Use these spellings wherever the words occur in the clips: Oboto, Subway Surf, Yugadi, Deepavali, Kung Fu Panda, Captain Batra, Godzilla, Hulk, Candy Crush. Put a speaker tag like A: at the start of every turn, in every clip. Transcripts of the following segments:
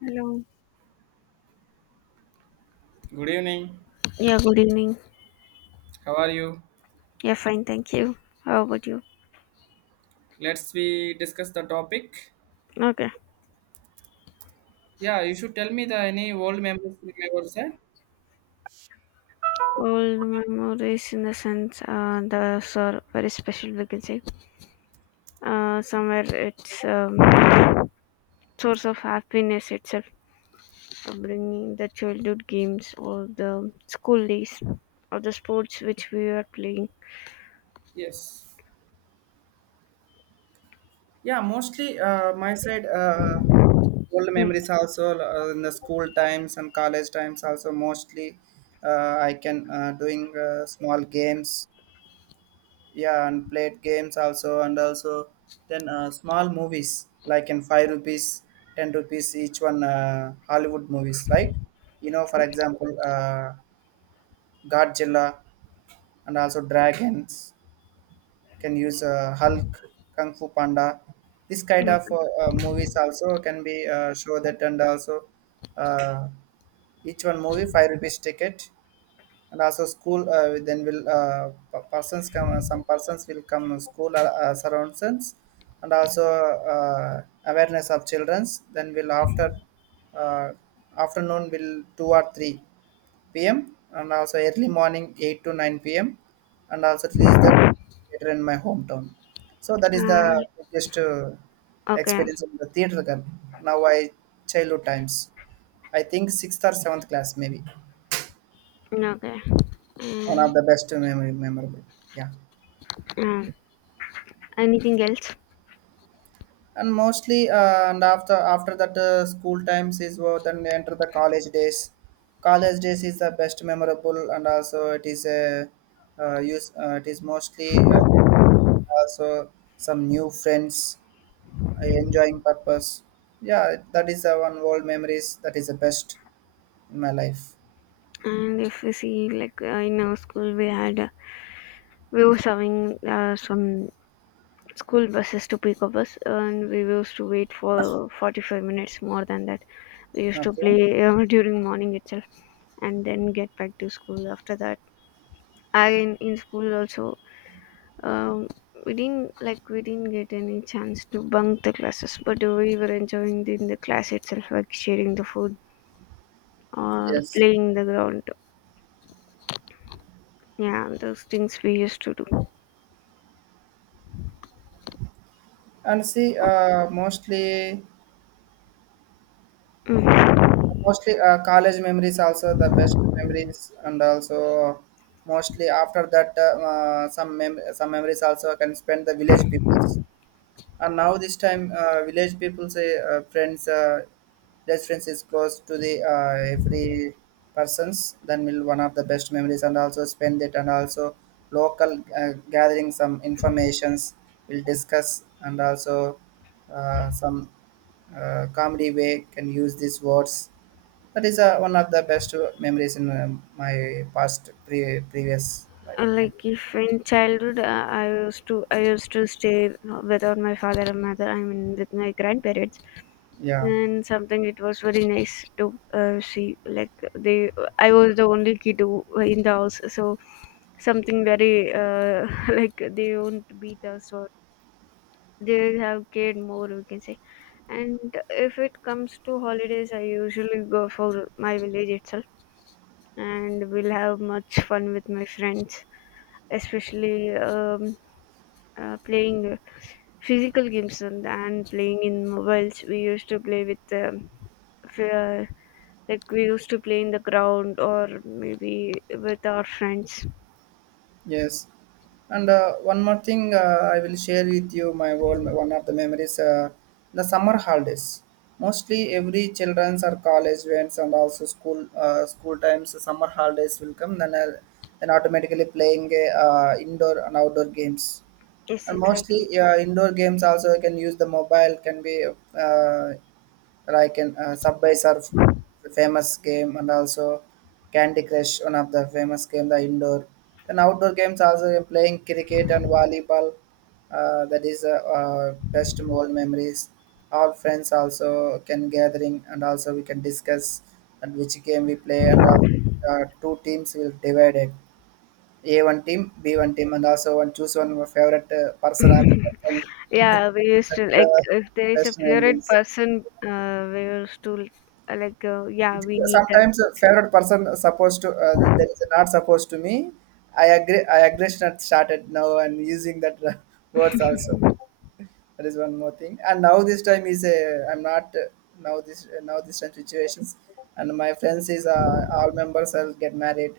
A: Hello.
B: Good evening.
A: Yeah, good evening.
B: How are you?
A: Yeah, fine, thank you. How about you?
B: Let's we discuss the topic.
A: Okay.
B: Yeah, you should tell me the any old memories from your side.
A: Old memories in the sense those are very special we can say. Somewhere it's source of happiness itself, bringing the childhood games or the school days or the sports which we were playing.
B: Yes. Yeah, mostly my side old
A: Mm,
B: memories also in the school times and college times also mostly I can doing small games. Yeah, and played games also and also then small movies like in five rupees, ten rupees each one Hollywood movies like for example Godzilla, and also dragons. Can use Hulk, Kung Fu Panda. This kind of
A: mm,
B: movies also can be show that, and also uh, each one movie five rupees ticket, and also school. Then will persons come? Some persons will come school surroundings, and also awareness of childrens. Then will after uh, afternoon will two or three p.m. and also early morning 8 to 9 p.m. and also release that theater in my hometown. So that is the
A: uh,
B: biggest
A: okay,
B: experience in the theater. Gun. Now I childhood times. I think sixth or seventh class maybe
A: okay.
B: one
A: And,
B: of the best memory memorable. Yeah,
A: uh, anything else?
B: and mostly and after that school times is what then they enter the college days. College days is the best memorable and also it is a use it is mostly also some new friends enjoying purpose, yeah, that is the one old memories that is the best in my life.
A: And if we see like in our school we had we were serving some school buses to pick up us, and we used to wait for 45 minutes more than that. We used to
B: Okay.
A: play during morning itself and then get back to school after that. Again in school also, um, we didn't get any chance to bunk the classes, but we were enjoying the, in the class itself, like sharing the food or
B: Yes.
A: playing the ground. Yeah, those things we used to do.
B: And see mostly
A: Mhm.
B: mostly college memories are the best memories, and also mostly after that some some memories I'll spend the village people. And now this time, village people say friends restaurants is close to the every persons. Then will one of the best memories and also spend it and also local gathering some informations. Will discuss and also some comedy way can use these words. That is one of the best memories in my past previous life.
A: Like if in childhood I used to stay without my father and mother, I mean with my grandparents,
B: Yeah.
A: and something it was very nice to see like they I was the only kid who- in the house, so something very like they won't beat us, or they have cared more we can say. And if it comes to holidays, I usually go for my village itself, and we'll have much fun with my friends, especially playing physical games, and playing in mobiles. We used to play with f- uh, like we used to play in the ground or maybe with our friends.
B: Yes, and one more thing, I will share with you my world, one of the memories. The summer holidays, mostly every childrens or college events and also school times. The summer holidays will come, then automatically playing indoor and outdoor games,
A: Yes,
B: and
A: exactly.
B: mostly indoor games also can use the mobile can be uh, like in subway surf, the famous game, and also candy crush, one of the famous game, the indoor. Then outdoor games also, playing cricket and volleyball. That is best old memories. Our friends also can gathering and also we can discuss and which game we play, and two teams will divide it, a one team, B one team, and also one choose one of your favorite person, and the
A: Yeah, we used
B: that
A: to
B: is
A: like
B: the
A: if there is a
B: best
A: favorite
B: memories.
A: person, we used to like yeah,
B: It
A: we
B: is
A: need that
B: sometimes a
A: person.
B: favorite person supposed to that is not supposed to me. I agree. I aggression had started now and using that words also. That is one more thing. And now this time is I'm not now this now this time situations. And my friends is all members will get married,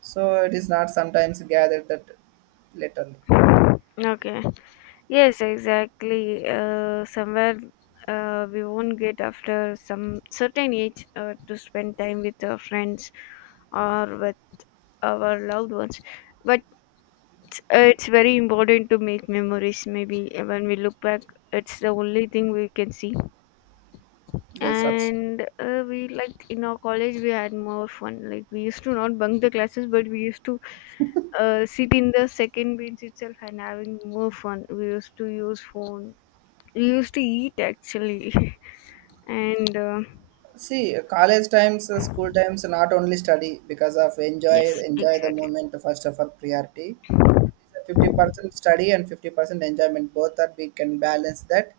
B: so it is not sometimes gathered that later.
A: Okay. Yes, exactly. Somewhere we won't get after some certain age to spend time with our friends or with our loved ones. But it's very important to make memories. Maybe when we look back, it's the only thing we can see.
B: That's also.
A: And we like in our college, we had more fun. Like we used to not bunk the classes, but we used to sit in the second bench itself and having more fun. We used to use phone, we used to eat actually. And
B: See, college times, school times, not only study because of enjoy
A: yes,
B: enjoy the
A: exactly.
B: moment first of all priority. 50% study and 50% enjoyment. Both that we can balance that.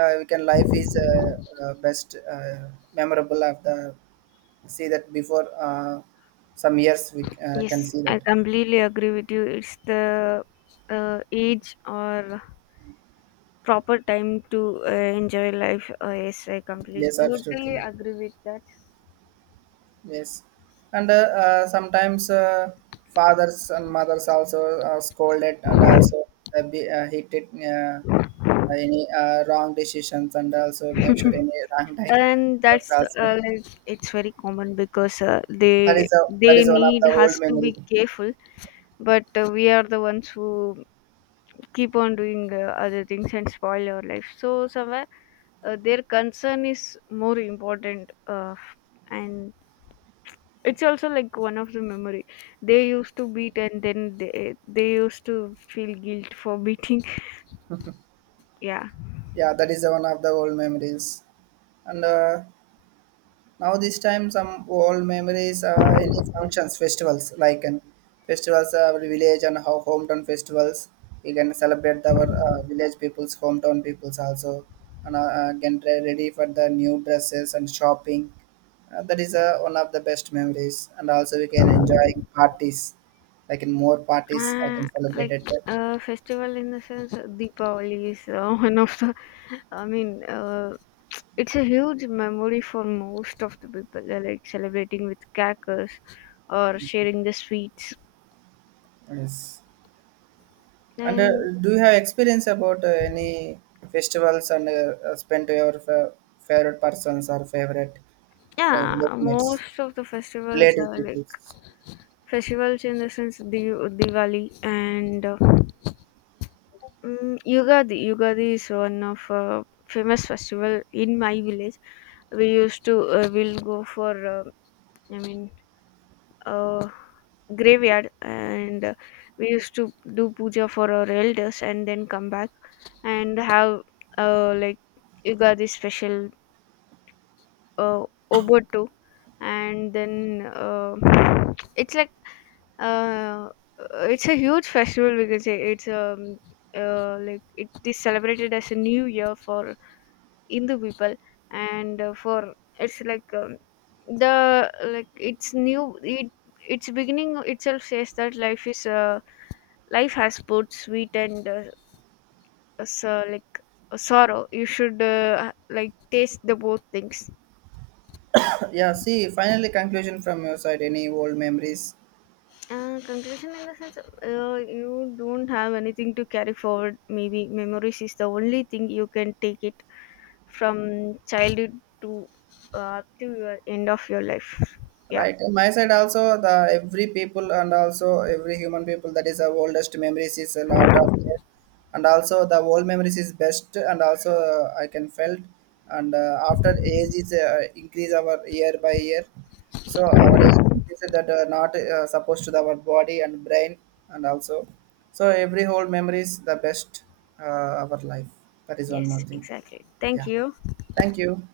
B: We can life is best memorable of the see that before some years we
A: Yes,
B: can see
A: I
B: that.
A: completely agree with you. It's the age or proper time to uh, enjoy life. Yes, I completely
B: Yes,
A: totally
B: absolutely.
A: agree with
B: Yes, and sometimes fathers and mothers also scolded and also be, hit it any wrong decisions and
A: that.
B: also make sure any wrong time
A: And
B: works
A: that's
B: also.
A: like it's very common because
B: That is a that
A: they
B: is one of
A: need
B: the old
A: us to
B: memory.
A: be careful. But we are the ones who keep on doing other things and spoil your life, so somewhere their concern is more important. And it's also like one of the memory, they used to beat and then they used to feel guilt for beating. Yeah.
B: Yeah, that is one of the old memories. And now this time some old memories, any functions, festivals like, and festivals our village and how hometown festivals. We can celebrate our village people's hometown peoples also, and can try ready for the new dresses and shopping. That is one of the best memories, and also we can enjoy parties. Like in more parties, I
A: uh,
B: can celebrate
A: like
B: at that.
A: festival in the sense, Deepavali is one of the, I mean, it's a huge memory for most of the people. They're like celebrating with crackers or sharing the sweets.
B: Yes. And
A: And
B: do you have experience about any festivals and spent to your favorite persons or favorite uh,
A: yeah,
B: mates,
A: most of the festivals
B: relative
A: are like
B: people?
A: festivals in the sense, Diwali and Yugadi. Yugadi is one of famous festival in my village. We used to we'll go for, I mean, uh, graveyard and we used to do puja for our elders and then come back and have like Yugadi special, uh, Oboto, and then it's like, uh, it's a huge festival. We can say it's like it is celebrated as a new year for Hindu people, and for it's like, the like it's new. It Its beginning itself says that life is, life has both sweet and like sorrow. You should like taste the both things.
B: Yeah, see, finally conclusion from your side. Any old memories?
A: Conclusion in the sense, you don't have anything to carry forward. Maybe memories is the only thing you can take it from childhood to, up to your end of your life. Yeah.
B: Right. On my side also the every people and also every human people, that is the oldest memories is a lot of there. And also the old memories is best, and also I can felt, and after age is increase our year by year. So our age is that not supposed to the, our body and brain, and also so every whole memory is the best uh, our life. That is one more
A: Yes,
B: thing.
A: exactly. Thank
B: Yeah.
A: you.
B: Thank you.